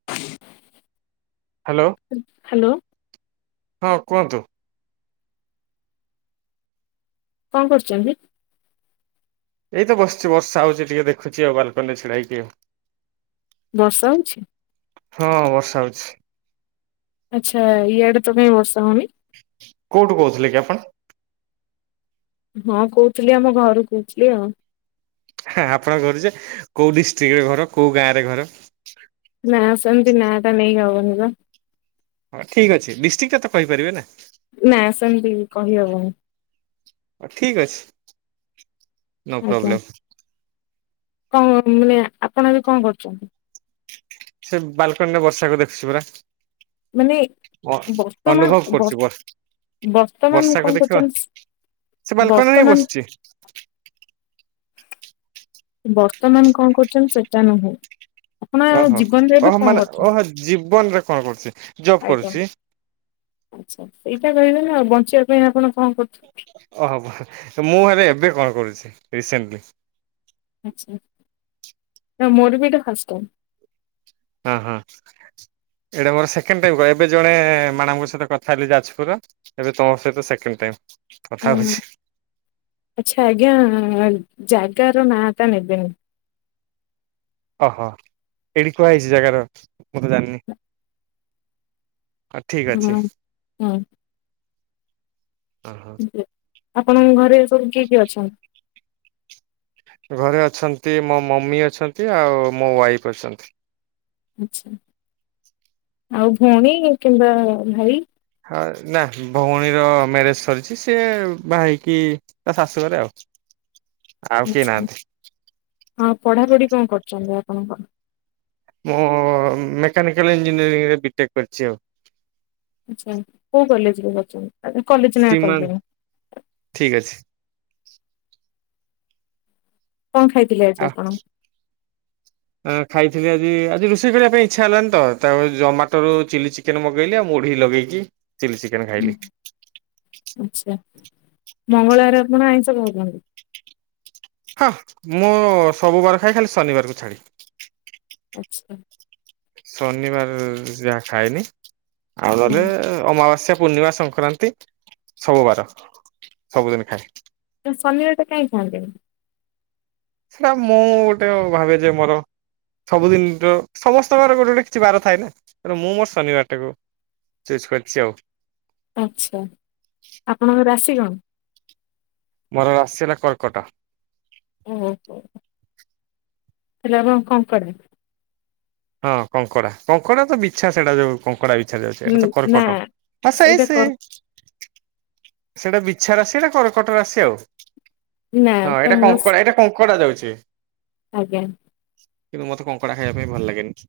[unintelligible] Hello, hello ହଁ କୁହନ୍ତୁ? କଣ କରୁଚନ୍ତି? ଏଇ ତ ବସିଚି ବର୍ଷା ହଉଚି ଟିକେ ଦେଖୁଚି ଆଉ ବାଲକୁନିରେ ଛିଡା ହେକି ଆଉ। ବର୍ଷା ହଉଚି। ହଁ ବର୍ଷା ହୋଉଚି। ଆଚ୍ଛା ଇଆଡ଼େ ତ କାଇଁ ବର୍ଷା ହୋଉନି। କୋଉଠୁ କହୁଥିଲେ କି ଆପଣ? ହଁ କହୁଥିଲି ଆମ ଘରୁ କହୁଥିଲି ଆଉ। ହଁ ଆପଣଙ୍କ ଘରୁ ଯେ କୋଉ ଡିଷ୍ଟ୍ରିକ୍ଟ ରେ ଘର, କୋଉ ଗାଁ ରେ ଘର? ନା ସେମିତି ନା ଟା ନେଇକି ହବନି ପା। ହଁ ଠିକ୍ ଅଛି ଡିଷ୍ଟ୍ରିକଟା ତ କହିପାରିବେ ନା? ନା ସେମିତି କହିହବନ। ଠିକ ଅଛି। ନୋ ଆଜ୍ଞା। ପ୍ରୋବ୍ଲେମ୍। କଣ ମାନେ ଆପଣ ଏବେ କଣ କରୁଚନ୍ତି? ସେ ବାଲକୁନି ରେ ବର୍ଷାକୁ ଦେଖୁଚି ପରା। ମାନେ ଅ ଅନୁଭବ କରୁଚି। ବର୍ ବର୍ତ୍ତମାନ କଣ ବର୍ଷାକୁ ଦେଖିବ। କରୁଛନ୍ତି? ସେ ବାଲକୁନି ରେ ହିଁ ବର୍ତ୍ତମାନ ବସଚି। ବର୍ତ୍ତମାନ କଣ କରୁଚନ୍ତି ସେଟା ନୁହେଁ। ଆପଣ ଜୀବନରେ ଏବେ କଣ କରୁଚନ୍ତି। ଜୀବନ ରେ କଣ କରୁଚି? ଜବ୍ କରୁଚି। ଆଚ୍ଛା ସେଇଟା କହିବେ ନା ଆଉ ବଞ୍ଚିଆ ପାଇଁ ଆପଣ କଣ କରୁଚ ଓହୋ ମୁଁ ହେରେ ଏବେ କଣ କରୁଚି ରିସେଣ୍ଟଲି। ଆଚ୍ଛା। ନା ମୋରିବି ଏଟା ଫାଷ୍ଟ ଟାମ୍। ହଁ ହଁ। ଏଇଟା ମୋର ସେକେଣ୍ଡ ଟାଇମ କହ ଏବେ ଜଣେ ମାଡାମ ମାନଙ୍କ ସହିତ କଥା ହେଲି ଯାଜପୁର। ଏବେ ତମ ସହିତି ସେକେଣ୍ଡ ଟାଇମ୍। ହୁଁ ଆଚ୍ଛା ଆଜ୍ଞା ଜାଗାର ନାଁ ଟା ନେବେନି। ଓହୋ ଏଇଟି କୁହା ହେଇଚି ଜାଗାର ମୁଁ ତ ଜାଣିନି। ଆ ଠିକ ଅଛି। ହଁ ହଁ ଓହୋ ଓ--ଆପଣଙ୍କ ଘରେ ସବୁ କିଏ କିଏ ଅଛନ୍ତି? ଘରେ ଅଛନ୍ତି ମୋ ମମି ଅଛନ୍ତି ଆଉ ମୋ ୱାଇଫ୍ ଅଛନ୍ତି। ଆଚ୍ଛା। ଆଉ ଭଉଣୀ କିମ୍ବା ଭାଇ? ହଁ ନା ଭଉଣୀର ମ୍ୟାରେଜ ସରିଚି ସିଏ ବାହା ହେଇକି ତା ଶାଶୁଘରେ ଆଉ। ଆଉ କେହି ଆଚ୍ଛା। ନାହାନ୍ତି ହଁ ପଢ଼ାପଢ଼ି କଣ କରୁଚନ୍ତି ଆପଣ କଣ? ମୁଁ ମେକାନିକାଲ ଇଞ୍ଜିନିୟରିଂରେ ବିଟେକ୍ କରିଚି ଆଉ। ଆଚ୍ଛା କୋଉଁ କଲେଜରେ କରଚନ୍ତି? ସିମାନ୍ ଠିକ ଅଛି। କଣ ଖାଇଥିଲେ ଆଜି ଆପଣ? ଅଁ ଖାଇଥିଲି ଆଜି ଆଜି ରୋଷେଇ କରିଆ ପାଇଁ ଇଚ୍ଛା ହେଲାନି ତ ତା ଜମାଟୋରୁ ଚିଲି ଚିକେ ସେନୁ ମଗେଇଲି ଆଉ ମୁଢ଼ି ଲଗେଇକି ଚିଲି ଚି ହୁଁ ଆଚ୍ଛା ମଙ୍ଗଳବାରେ ଆପଣ ଆଇଁଷ ଖାଉଚନ୍ତି। ହଁ ମୁଁ ସବୁ ବାର ଖାଏ ଖାଲି ଶନିବାରକୁ ଛାଡିକି। ଆଚ୍ଛା। ଶନିବାର ଯାହା ଖାଏନି। ଆଉ ହୁଁ ନେହେଲେ ଅମାବାସ୍ୟା, ପୂର୍ଣ୍ଣିମା ସଂ କ୍ରାନ୍ତି ସବୁ ବାର, ସବୁଦିନ ଖାଏ। ତେଣୁ ଶନିବାରଟା କାଇଁ ଖାଆନ୍ତିନି। ସେଟା ମୁଁ ଗୋଟେ ଭାବିଚି ମୋର ସବୁଦିନି ତ ସମସ୍ତଙ୍କର ଗୋଟେଗୋଟେ କିଛି ବାର ଥାଏ ନା ତେଣୁ ମୁଁ ମୋର ଶନିବାରଟାକୁ ଚୁସ୍ କରିଚି ଆଉ। ଆଚ୍ଛା ଆପଣଙ୍କର ରାଶି କଣ? ମୋର ରାଶି ହେଲା କର୍କଟ। ଓହୋ ହେଲେ ଆପଣ କଣ କରିବେ ହଁ କଙ୍କଡ଼ା କଙ୍କଡ଼ା ତ ବିଛା ସେଇଟା ଯୋଉ କଙ୍କଡ଼ା ବି ଛାଡ ଛାଡ ସେଇ ଟା ତ ନା କର୍କଟ ହଁ ସେଇ ସେଇଟା କର ସେଇ। ସେଟା ବିଛା ରାଶି ନାଁ କର୍କଟ ରାଶି ଆଉ। ନା ହଁ ଏଇଟା ତାଙ୍କସ୍ କଙ୍କଡ଼ା ଏଇଟା କଙ୍କଡ଼ା ଯାଉଚି। ଆଜ୍ଞା। କିନ୍ତୁ ମତେ କଙ୍କଡ଼ା ଖାଇବା ପାଇଁ ଭଲ ଲାଗେନି।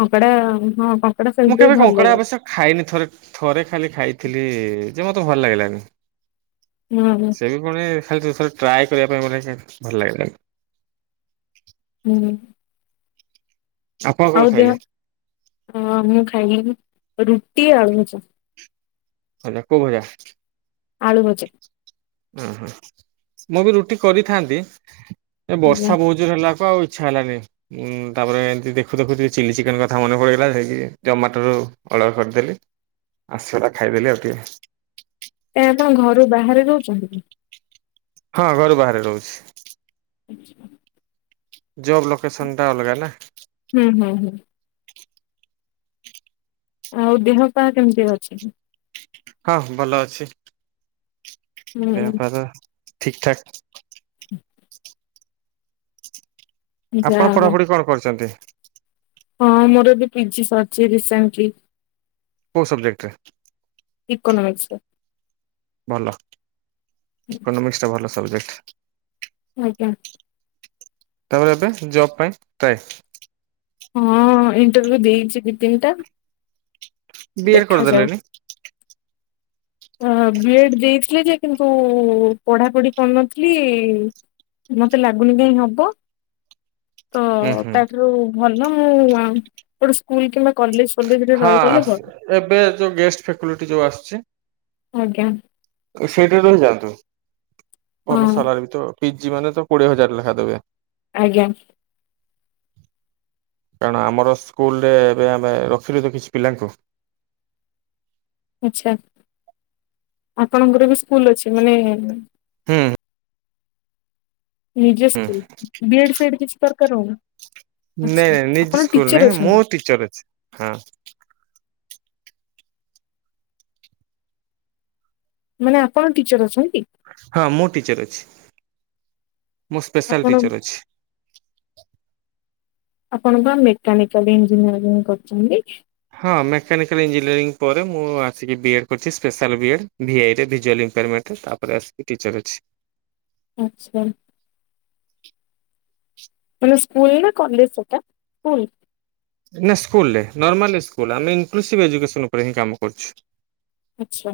କଙ୍କଡ଼ା ହଁପା। ମୁଁ କେବେ କଙ୍କଡ଼ା ଅବଶ୍ୟ ଖାଇନି ଥରେ ଥରେ ଖାଲି ଖାଇଥିଲି ଯେ ମତେ ଭଲ ଲାଗିଲାନି। ହୁଁ ହୁଁ। ସେ ବି ଫୁଣି ଖାଲି ତ ଥରେ ଟ୍ରାଏ କରିବା ପାଇଁ ଭଲ ଲାଗିଲାନି। ହୁଁ। ଆପଣ କଣ ଆଉ ଦେହ ଖାଇଲେ? ହଁ ମୁଁ ଖାଇଲି ରୁଟି ଆଳୁଭଜା। ହେଟା କୋଉ ଭଜା? ଆଳୁ ଭଜା। ହୁଁ ହୁଁ ମୁଁ ବି ରୁଟି କରିଥାନ୍ତି ଏ ଆଜ୍ଞା। ବର୍ଷା ବୋହୁତ ଜୋର ହେଲା କୁ ଆଉ ଇଛା ହେଲାନି। ହୁଁ ତା ପରେ ଏମିତି ଦେଖୁଦେଖୁ ଚିଲି ଚିକେନ୍ କଥା ମନେ ପଡ଼ିଗଲା ସେଇକି ଜମାଟରୁ ଅର୍ଡ଼ର କରିଦେଲି। ଆଶେଇରା ଖାଇ ଦେଲି ଆଉ ଟିକେ। ଆପଣ ଘରୁ ବାହାରେ ରୋହୁଚନ୍ତି କି? ହଁ ଘରୁ ବାହାରେ ରହୁଚି। [unintelligible] ଜବ୍ ଲୋକେସନ୍ ଟା ଅଲଗା ନା। ହୁଁ ହୁଁ ହୁଁ। ଆଉ ଦେହ ପାହା କେମିତି ଅଛି? ହଁ ଭଲ ଅଛି। ଦେହ ହୁଁ ପୁରା ଠିକ୍ ଠାକ୍। ଆପଣ ଯାହା ହଉ ପଢ଼ାପଢ଼ି କଣ କରିଚନ୍ତି? ହଁ ମୋର ଏବେ ପିଜି ସରିଚି ରିସେଣ୍ଟଲି। କୋଉ ସବଜେକ୍ଟ ରେ? ଇକୋନମିକ୍ସ ରେ। ଭଲ ଇକୋନୋମିକ୍ସ ଟା ଭଲ ସବଜେକ୍ଟ। ଆଜ୍ଞା। ତା ପରେ ଏବେ ଜବ୍ ପାଇଁ ଟ୍ରାଏ। ହଁ ଇଣ୍ଟରଭିୟୁ ଦେଇଚି ଦି ତିନିଟା ବି ଏଡ୍ ଦେଖାଯାଉ। କରିଦେଲେନି ହଁ ହଁ ଗ୍ରେଡ୍ ଦେଇଥିଲି ଯେ କିନ୍ତୁ ପଢ଼ାପଢି କରିନଥିଲି ମତେ ଲାଗୁନି କାଇଁ ହବ ତ ହୁଁ ହୁଁ ତା ଠାରୁ ଭଲ ଆଉ ଗୋଟେ ସ୍କୁଲ କିମ୍ବା କଲେଜ ଫଲେଜରେ ହଁ ରହିଗଲେ ଭଲ। ଏବେ ଯୋଉ ଗେଷ୍ଟ ଫେକୁଲିଟି ଯୋଉ ଆସୁଛି। ଆଜ୍ଞା। ସେଇଠାରେ ରହିଯାଆନ୍ତୁ ଭଲ ହଁ ସାଲାରି ବି ତ। ପିଜି ମାନେ ତ କୋଡିଏ ହଜାର ଲେଖାଦେବେ। ଆଜ୍ଞା। କାରଣ ଆମର ସ୍କୁଲରେ ଏବେ ଆମେ ରଖିଲୁ ତ କିଛି ପିଲାଙ୍କୁ। ଆଚ୍ଛା ଆପଣଙ୍କର ବି ସ୍କୁଲ ଅଛି ମାନେ। ହୁଁ। ନିଜ ସ୍କୁଲ ବିଏଡ୍ ଫିଡ଼୍ କିଛି ଦରକାର ହେଉନି। ନାଇଁ ନାଇଁ [unintelligible] ସ୍କୁଲ ନାଇଁ ମୁଁ ଅଛନ୍ତି ଟିଚର ଅଛି ହଁ। ମାନେ ଆପଣ ଟିଚର ଅଛନ୍ତି କି? ହଁ ମୁଁ ଟିଚର ଅଛି। ମୁଁ ସ୍ପେଶାଲ ଆପଣ ଟିଚର ଅଛି। ଆପଣ ପା ମେକାନିକାଲ ଇଞ୍ଜିନିୟରିଂ କରିଛନ୍ତି। ହଁ ମେକାନିକାଲ [unintelligible] [unintelligible] ଆଚ୍ଛା। ମାନେ ସ୍କୁଲ ନା କଲେଜ ସେଟା ସ୍କୁଲ। ନା ସ୍କୁଲରେ ନର୍ମାଲ ସ୍କୁଲରେ ଆମେ ଇନକ୍ଲୁଭ୍ ଏଜୁକେସନ ଉପରେ ହିଁ କାମ କରଛୁ। ଆଚ୍ଛା।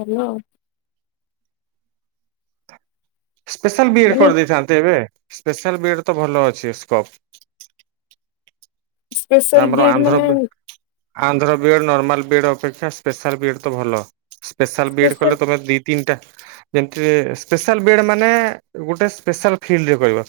ହ୍ୟାଲୋ। ସ୍ପେଶାଲ ମାନେ [unintelligible] [unintelligible] ସ୍ପେଶାଲ ବିଏଡ୍ ମାନେ ସ୍ପେଶାଲ ବିଡି କଲେ ତମ ଦି ତିନିଟା ଯେମତି ସ୍ପେଶାଲ ବେଡେମାନେ ଗୋଟେ ସ୍ପେଶାଲ ଫିଲ୍ଡରେ କହିବା।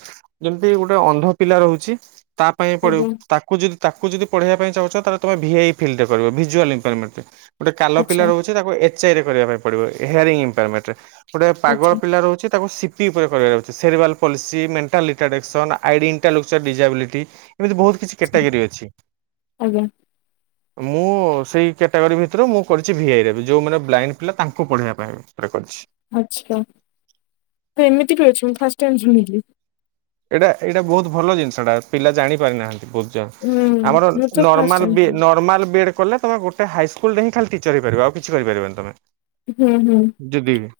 ଯେମିତି ଗୋଟେ ଅନ୍ଧ ପିଲା ରହୁଛି ତା ପାଇଁ ପଡିବ ଆଜ୍ଞା ତାକୁ ଯଦି ତାକୁ ଯଦି ପଢେଇିବା ପାଇଁ ଚାହୁଁଛ ତାହେ ତମ ଭିଆଇ ଫିଲ୍ ରେ କରିବ ଭିଜ୍ୱଆଲ ରେକ୍ୟୁର ମେଣ୍ଟଗୋଟେ କାଲ ପିଲା ଆଚ୍ଛା ରହୁଛି। ତାକୁ ଏଚଆଇରେ କରିବା ପାଇଁ ପଡିବ ହେୟାର ଇମ୍ପ୍ରମେଣ୍ଟ ଗୋଟେ ପାଗଳ ଆଚ୍ଛା ପିଲା ରହୁଛି ତାକୁ C [unintelligible] ସେରରିୱଲ୍ palsy mental detection ID intellectual disability. ଏମିତି ବହୁତ କିଛି ଆଚ୍ଛା କ୍ୟାଟାଗୋରୀ ଅଛି। ଆଜ୍ଞା ମୁଁ ସେଇ କ୍ୟାଟାଗୋରୀ ଭିତରୁ ମୁଁ କରିଛି ଭିଆଇରେ ବି ଯେଉଁମାନେ ବ୍ଲାଇଣ୍ଡ ପିଲା ତାଙ୍କୁ ପଢ଼େଇବା ପାଇଁ। [unintelligible] ଆଚ୍ଛା ତ ଏମିତି ବି ଅଛି ଫାଷ୍ଟ ଟାଇମ ଶୁଣିଲି। ଏଇଟା ଏଇଟା ବହୁତ ଭଲ ଜିନିଷଟା ପିଲା ଜାଣି ପାରିନାହାନ୍ତି। ହୁଁ ମୁଁ ତ ଫାଷ୍ଟ ଟାଇମ୍ ଶୁଣିଲି [unintelligible] କଲେ ତମେ ଗୋଟେ ହାଇସ୍କୁଲ ରେ ହିଁ ଖାଲି ଟିଚରହେଇପାରିବ ଆଉ କିଛି କରିପାରିବନି ତମେ। ହୁଁ ହୁଁ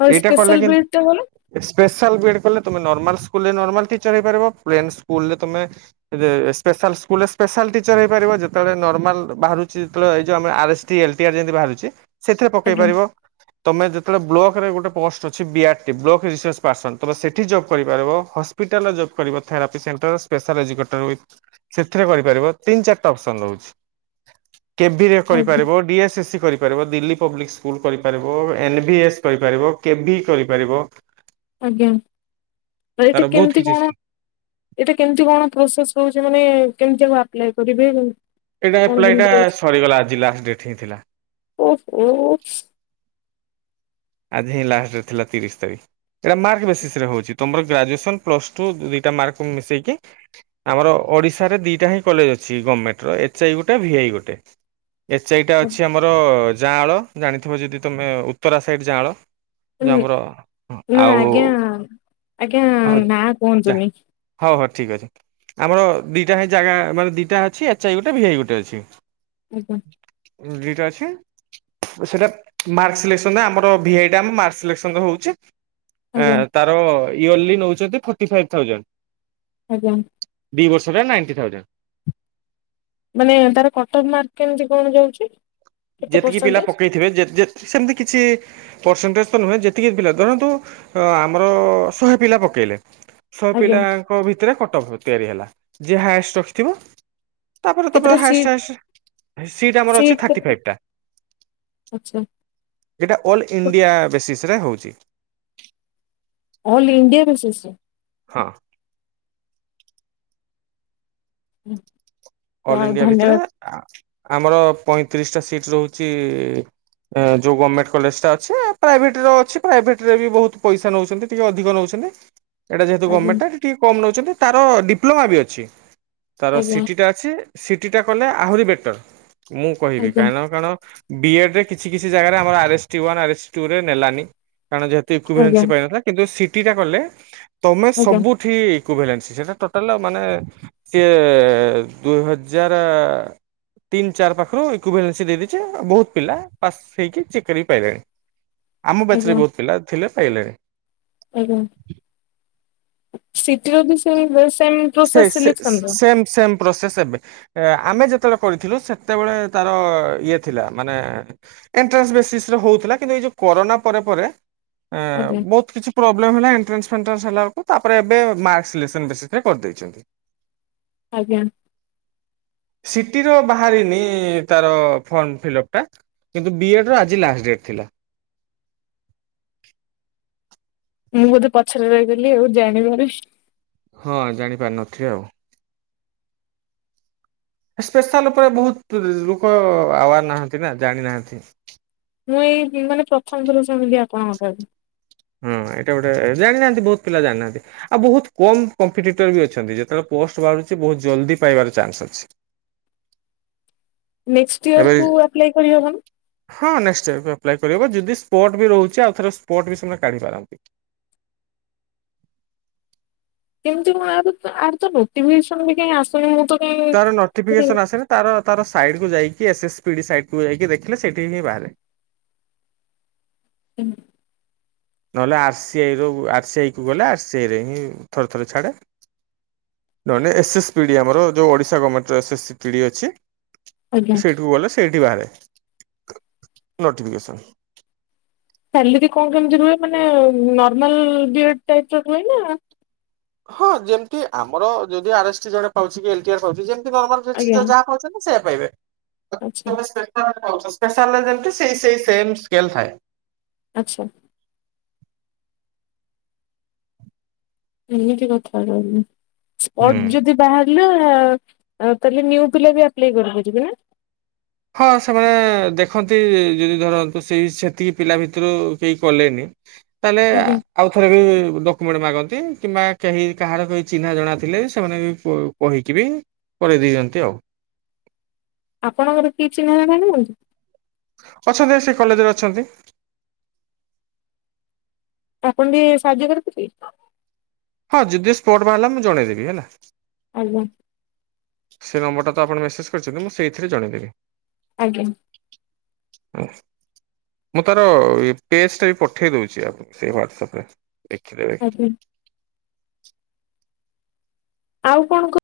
ଆଉ ସ୍ପେଶାଲ ବ୍ରେଡ୍ ଟା ଭଲ [unintelligible] ଷ୍ପେଆଲ୍ ବିଡି କଲେ ତମେ ନର୍ମାଲ ସ୍କୁଲରେ ନର୍ମାଲ ଟିଚର୍ ହେଇପାରିବ ପେଲନସ୍କୁଲରେ ତମେ ସ୍ପେଶାଲ୍ ସ୍କୁଲ ରେ ସ୍ପେସଆଲ ଟିଚର ହେଇପାରିବ ଯେତେବେଳେ ନର୍ମାଲ ବାହରୁଚିଯେତେବେଳେ [unintelligible] [unintelligible] ଯେମିତି ବାହାରୁଛି ସେଥିରେ ପକାଇ ଆଜ୍ଞା ପାରିବ। ତମେ ଯେତେବେଳେ ବ୍ଲକରେ ଗୋଟେ ପୋଷ୍ଟ ଅଛି। BR T block resource person ତମେ ସେଠି ଜବ୍ କରିପାରିବ। [unintelligible] ସେଥିରେ କରିପାରିବ ତିନି ଚାରିଟା ଅପସନ ରହୁଛି। ଆଜ୍ଞା [unintelligible] [unintelligible] ଆଜ୍ଞା ଆ ତାର ଏଠି ବହୁତ କେମିତି କିଛି କଣ। ଏଇଟା କେମିତି କଣ ପ୍ରୋସେସ୍ ରହୁଛି ମାନେ କେମିତିଆକୁ ଆପ୍ଲାଏ କରିବେ। ଏଇଟା କଣ ଆପ୍ଲାଏଟଟା କେମିତି ରହୁଛି? ସରିଗଲା ଆଜି ଲାଷ୍ଟ ଡେଟ୍ ହିଁ ଥିଲା। ଓହୋ। ଆଜି ହିଁ ଲାଷ୍ଟରେ ଥିଲା ତିରିଶ ତାରିଖ। ଏଇଟା ମାର୍କ ବେସିସି ରେ ହଉଛି ତମର ଗ୍ରାଜୁଏସନ ପ୍ଲସ ଟୁ ଦୁଇଟା ମାର୍କକୁ ମିଶେଇକି ଆମର ଓଡ଼ିଶାରେ ଦିଇଟା ହିଁ କଲେଜ ଅଛି! ଗମେଣ୍ଟ ର ଏଚ୍ ଆଇ ଗୋଟେ ଭିଆଇ ଗୋଟେ! ଏଚ୍ ଆଇଟା ଅଛି ଆମର ଯାଆଁଳ ଜାଣିଥିବ ଯଦି ତମେ ଉତ୍ତରା ସାଇଡ଼୍ ଯାଆଁଳ! ଯୋ ଆମର ଉଁ, ନା ଆଜ୍ଞା -ଆଉ ଆଜ୍ଞା ନା ଯା କୁହନ୍ତୁନି ହ--ହ ଠିକ୍ ଅଛି! ଆମର ଦିଟା ହିଁ ଜାଗା ମାନେ ଦିଇଟା ଅଛି! ଏଚେଆଇ ଗୋଟେ ଭିଆଇ ଗୋଟେ ଅଛି! ଆଇଟା ଦିଟାଅଛି! ସେଟା ମାର୍କଲିସ କଣ ନା ଆମର ଭିଆଇଟା ମାର୍କ ସିଲେକ୍ସନ ରେ ହଉଛି! ଆଜ୍ଞା ଏଁ ତାର ଇୟର୍ଲି ନଉଛନ୍ତି ଫୋର୍ଟି ଫାଇଭ୍ ଥାଉଜେଣ୍ଡ! ଆଜ୍ଞା ଦିଇ ବର୍ଷ ହେଲା ନାଇଁଟି ଥାଉଜେଣ୍ଡ! ମାନେ ତାର କଟନ ମାର୍କ କେମିତି କଣ ଯାଉଛି! କେତେ ଯେତିକି ପିଲା ପରସେଣ୍ଟେଜ ପକେଇଥିବେ ଜେ--ଜେତ ସେମିତି କିଛି ପରସେଣ୍ଟେଜ ତ ନୁହେଁ! ଯେତିକି ପିଲା ଧରନ୍ତୁ ଆମର ଶହେ ପିଲା ପକେଇଲେ! ଶହ ଆଜ୍ଞା ପିଲାଙ୍କ ଭିତରେ କଟଫ ତିଆରି ହେଲା! ଯେ ହାଏଷ୍ଟେ ରଖିଥିବ? ତାପରେ ତମେ କେତେଟା ହାଏଷ୍ଟେ ସିଟ୍ ହାଏଷ୍ଟେ ସିଟ୍ ଆମର ଅଛି ଥାଟି ଫାଇଭ୍! ଟା। ଆଛା ଏଇଟା ଅଲ୍ ଇଣ୍ଡିଆ ବେସିସି ରେ ହଉଚି! ଅଲ୍ ଇଣ୍ଡିଆ ରୁଶେଷେ ରେ ହଁ ହୁଁ ଅଲ୍ ଇଣ୍ଡିଆ ଭିତରେ ଆ----ଆମର ପଇଁତିରିଶି ଟା ସିଟ୍ ରହୁଚି! ଏଁ ଯୋଉ ଗମେଣ୍ଟେ କଲେଜଟା ଅଛି! ପ୍ରାଇଭେଟି ର ଅଛି ପ୍ରାଇଭେଟରେ ବି ବହୁତ ପଇସା ନେଉଚନ୍ତି! ଟିକେ ଅଧିକ ନେଉଚନ୍ତି! ଏଇଟା ଯେହେତୁ ଆଜ୍ଞା ଗମେଟା ଟିକେ କମ ନେଉଚନ୍ତି! ତାର ଡିପ୍ଲମା ବି ଅଛି! ତାର ଆଜ୍ଞା ସିଟିଟା ସିଟିଟା କଲେ ଆହୁରି ବେଟର! ମୁଁ କହିବି ଆଜ୍ଞା କାଣ କାଣ ଡ଼ିଏଫେ କିଛି କିଛି ଜାଗାରେ ଆମର ଆରେଷ୍ଟି ଔନ ଆରେଷ୍ଟି ଟୁରେ ନେଲାନି! କାରଣ ଯେହେତୁ ଇଙ୍କୁଭେଂଶ ଆଜ୍ଞା ପାଇବାକଥା! କିନ୍ତୁ ସିଟିଟା କଲେ ତମେ ଆଜ୍ଞା ସବୁ ଫିଇ କୋଭିଲାନ୍ସ ସେଇଟା ଟୋଟାଲ ମାନେ ସିଏ ଦୁଇହଜାର ତିନି ଚାର ପାଖରୁ ଇକୋଭାଲାନ୍ସି ଦେଇଦେଇଚି! ବହୁତ ପିଲା ପାସ୍ ସେଇଠି ଚେକ୍ କରିକି ପାଇବେ! ଆମ ବ୍ୟାଚ ରେ ବହୁତ ପିଲା ଥିଲେ ପାଇଗଲେଣି! ଆଜ୍ଞା----ସିଟିଓ ବେସରେ ବେ ସାଇନି ସେ ସେ ସେମ୍ ସେମ୍ ପ୍ରୋସେସ୍ଏବେ ଆମେ ଯେତେବେଳେ କରିଥିଲୁ ସେତେବେଳେ ତାର ଇଏ ଥିଲା! ମାନେ ଏଣ୍ଟେନ୍ସ ବେସିସି ରେ ହଉଥିଲା! କିନ୍ତୁ ଏଇ ଯଉ କରୋନା ପରେ ପରେ ଏଁ ଆଜ୍ଞା ବହୁତ କିଛି ପ୍ରୋବ୍ଲେମ୍ ହେଲା ଏଣ୍ଟାନ୍ସ ଫେଣ୍ଟାନ୍ସ ହେଲା ବେଳକୁ ତାପରେ ଏବେ ମାର୍କ ସିଲେସନ ବେଶୀ! ରେ କରି ଦେଇଚନ୍ତି! ଆଜ୍ଞା ସିଟି ର ବାହାରିନି ତାର ଫର୍ମ ଫିଲ୍ଅପ ଟା କିନ୍ତୁ ବିଏଡ ର ଆଜି ଲାଷ୍ଟ ଡେଟ୍ ଥିଲା! ମୁଁ ବୋଧେ ପଛରେ ରହିଗଲି ଆଉ ଜାଣିବାରେ। ହଁ ଜାଣିପାରିନଥିବେ ଆଉ। ସ୍ପେଶାଲ ଉପରେ ବହୁତ ତ ଲୋକ ଆୱାର ନାହାନ୍ତି ନା ଜାଣି ନାହାନ୍ତି। ମୁଁ ଏଇ ମାନେ ପ୍ରଥମଥର ଶୁଣିଲି ଆପଣଙ୍କଠାରୁ। ହଁ ଏଇଟା ଗୋଟେ ଜାଣିନାହାନ୍ତି ବହୁତ ପିଲା ଜାଣିନାହାନ୍ତି। ଆଉ ବହୁତ କମ କମ୍ପିଡେଟର ବି ଅଛନ୍ତି। ଯେତେବେଳେ ପୋଷ୍ଟ ବାହାରୁଛି ବହୁତ ଜଲଦି ପାଇବାର ଚାନ୍ସ ଅଛି। ନେକ୍ସଟେ ଇୟର ଏବେ କୁ ଆପ୍ଲାଏ କରିହବନି? ହଁ ନେକ୍ସଟ ଇୟରକୁ ଆପ୍ଲାଇ କରିହବ। ଯଦି ସ୍ପଟ ବି ରହୁଛି ଆଉ ଥରେ ସ୍ପଟ ବି ସେମାନେ କାଢିପାରନ୍ତି। କେମିତି ମୁଁ ଆ ଆର ତ ନୋଟିଫିକେସନ ବି କାଇଁ ଆସୁନି ମୁଁ ତ କାଇଁ ତାର ନୋଟିଫିକେସନ ଆସିଲେ ତାର ତାର ସାଇଟ୍ କୁ ଯାଇକି ଏ ଏସ୍ ପିଡି ସାଇ କୁ ଯାଇକି ଦେଖିଲେ ସେଇଠି ହିଁ ବାହାରେ। ହୁଁ। ନହେଲେ ଆର ସି ଆଇ ର ଆର ସି ଆଇ କୁ ଗଲେ ଆର ସିି ଆଇ ରେ ହିଁ ଥରେ ଥରେ ଛାଡ଼େ। ନହେନେ ଏସ୍ ଏସ ପିଡ଼ି ଆମର ଯେଉଁ ଓଡିଶା ଗର୍ଣ୍ଣମେଣ୍ଟର ଏସ୍ ଏସ୍ ପିଡ୍ ଅଛି। ଆଜ୍ଞା ସେଇଠିକୁ ଗଲେ ସେଇଠି ବାହାରେ ନୋଟିଫିକେସନ। ସାଲେରି କଣ କେମିତି ରୁହେ ମାନେ ନର୍ମାଲ ବି ଏଡ୍ ଟାଇପର ରୁହେ ନା ହଁ ଯେମିତି ଆମର ଯଦି ଆର ଏସ୍ ଟି ଜଣେ ପାଉଛି ଏଲ ଟି ଆର ପାଉ ଛି ଯେ ନର୍ମାଲ ଆଜ୍ଞା ଟିଚର ଯାହା ପାଉଛନ୍ତି ସେଇଆ ପାଇବେ। ଆଚ୍ଛା [inaudible] ଯେମତୀ ସେଇ ସେଇ ସେମ ସ୍କେଲ ଥାଏ। ଆଚ୍ଛା। ଏମିତି କଥା ତାହାଲେ। ହୁଁ। ଅର୍ ଯଦି ବାହାରିଲା ତାହେଲେ ନିଉ ପିଲା ବି ଆପ୍ଲାଏ କରିପାରିବି ନା? ହଁ ସେମାନେ ଦେଖନ୍ତି ଯଦି ଧରନ୍ତୁ ସେ ସେତିକି ପିଲା ଭିତରୁ କେହି କଲେନି ତାହେଲେ ଆଜ୍ଞା ଆଉ ଥରେ ବି ଡକ୍ୟୁମେଣ୍ଟ ମାଗନ୍ତି କିମ୍ବା କେହି କାହାର କେହି ଚିହ୍ନା ଜଣା ଥିଲେ ସେମାନେ ବି କହିକି ବି କରେଇ ଦେଇଛନ୍ତି ଆଉ। ଆପଣଙ୍କର କିଛି ନ [unintelligible] ଅଛନ୍ତି ସେ କଲେଜରେ ଅଛନ୍ତି। ଆପଣ ଟିକେ ସାହାଯ୍ୟ କରିପାରିବେ। ହଁ ଯଦି ସ୍ପୋର୍ଟ ବାହାରିଲା ମୁଁ ଜଣେଇଦେବି ହେଲା। ଆଜ୍ଞା। ସେ ନମ୍ବରଟା ତ ଆପଣ ମେସେଜ କରିଛନ୍ତି ମୁଁ ସେଇଥିରେ ଜଣେଇଦେବି। ଆଜ୍ଞା। ହ। ମୁଁ ତାର ପେଜଟା ବି ପଠେଇ ଦଉଛି ଆପଣ ସେ ୱାଟ୍ସଆପରେ ଦେଖିଦେବେ। ଆଜ୍ଞା ଆଉ କଣ କ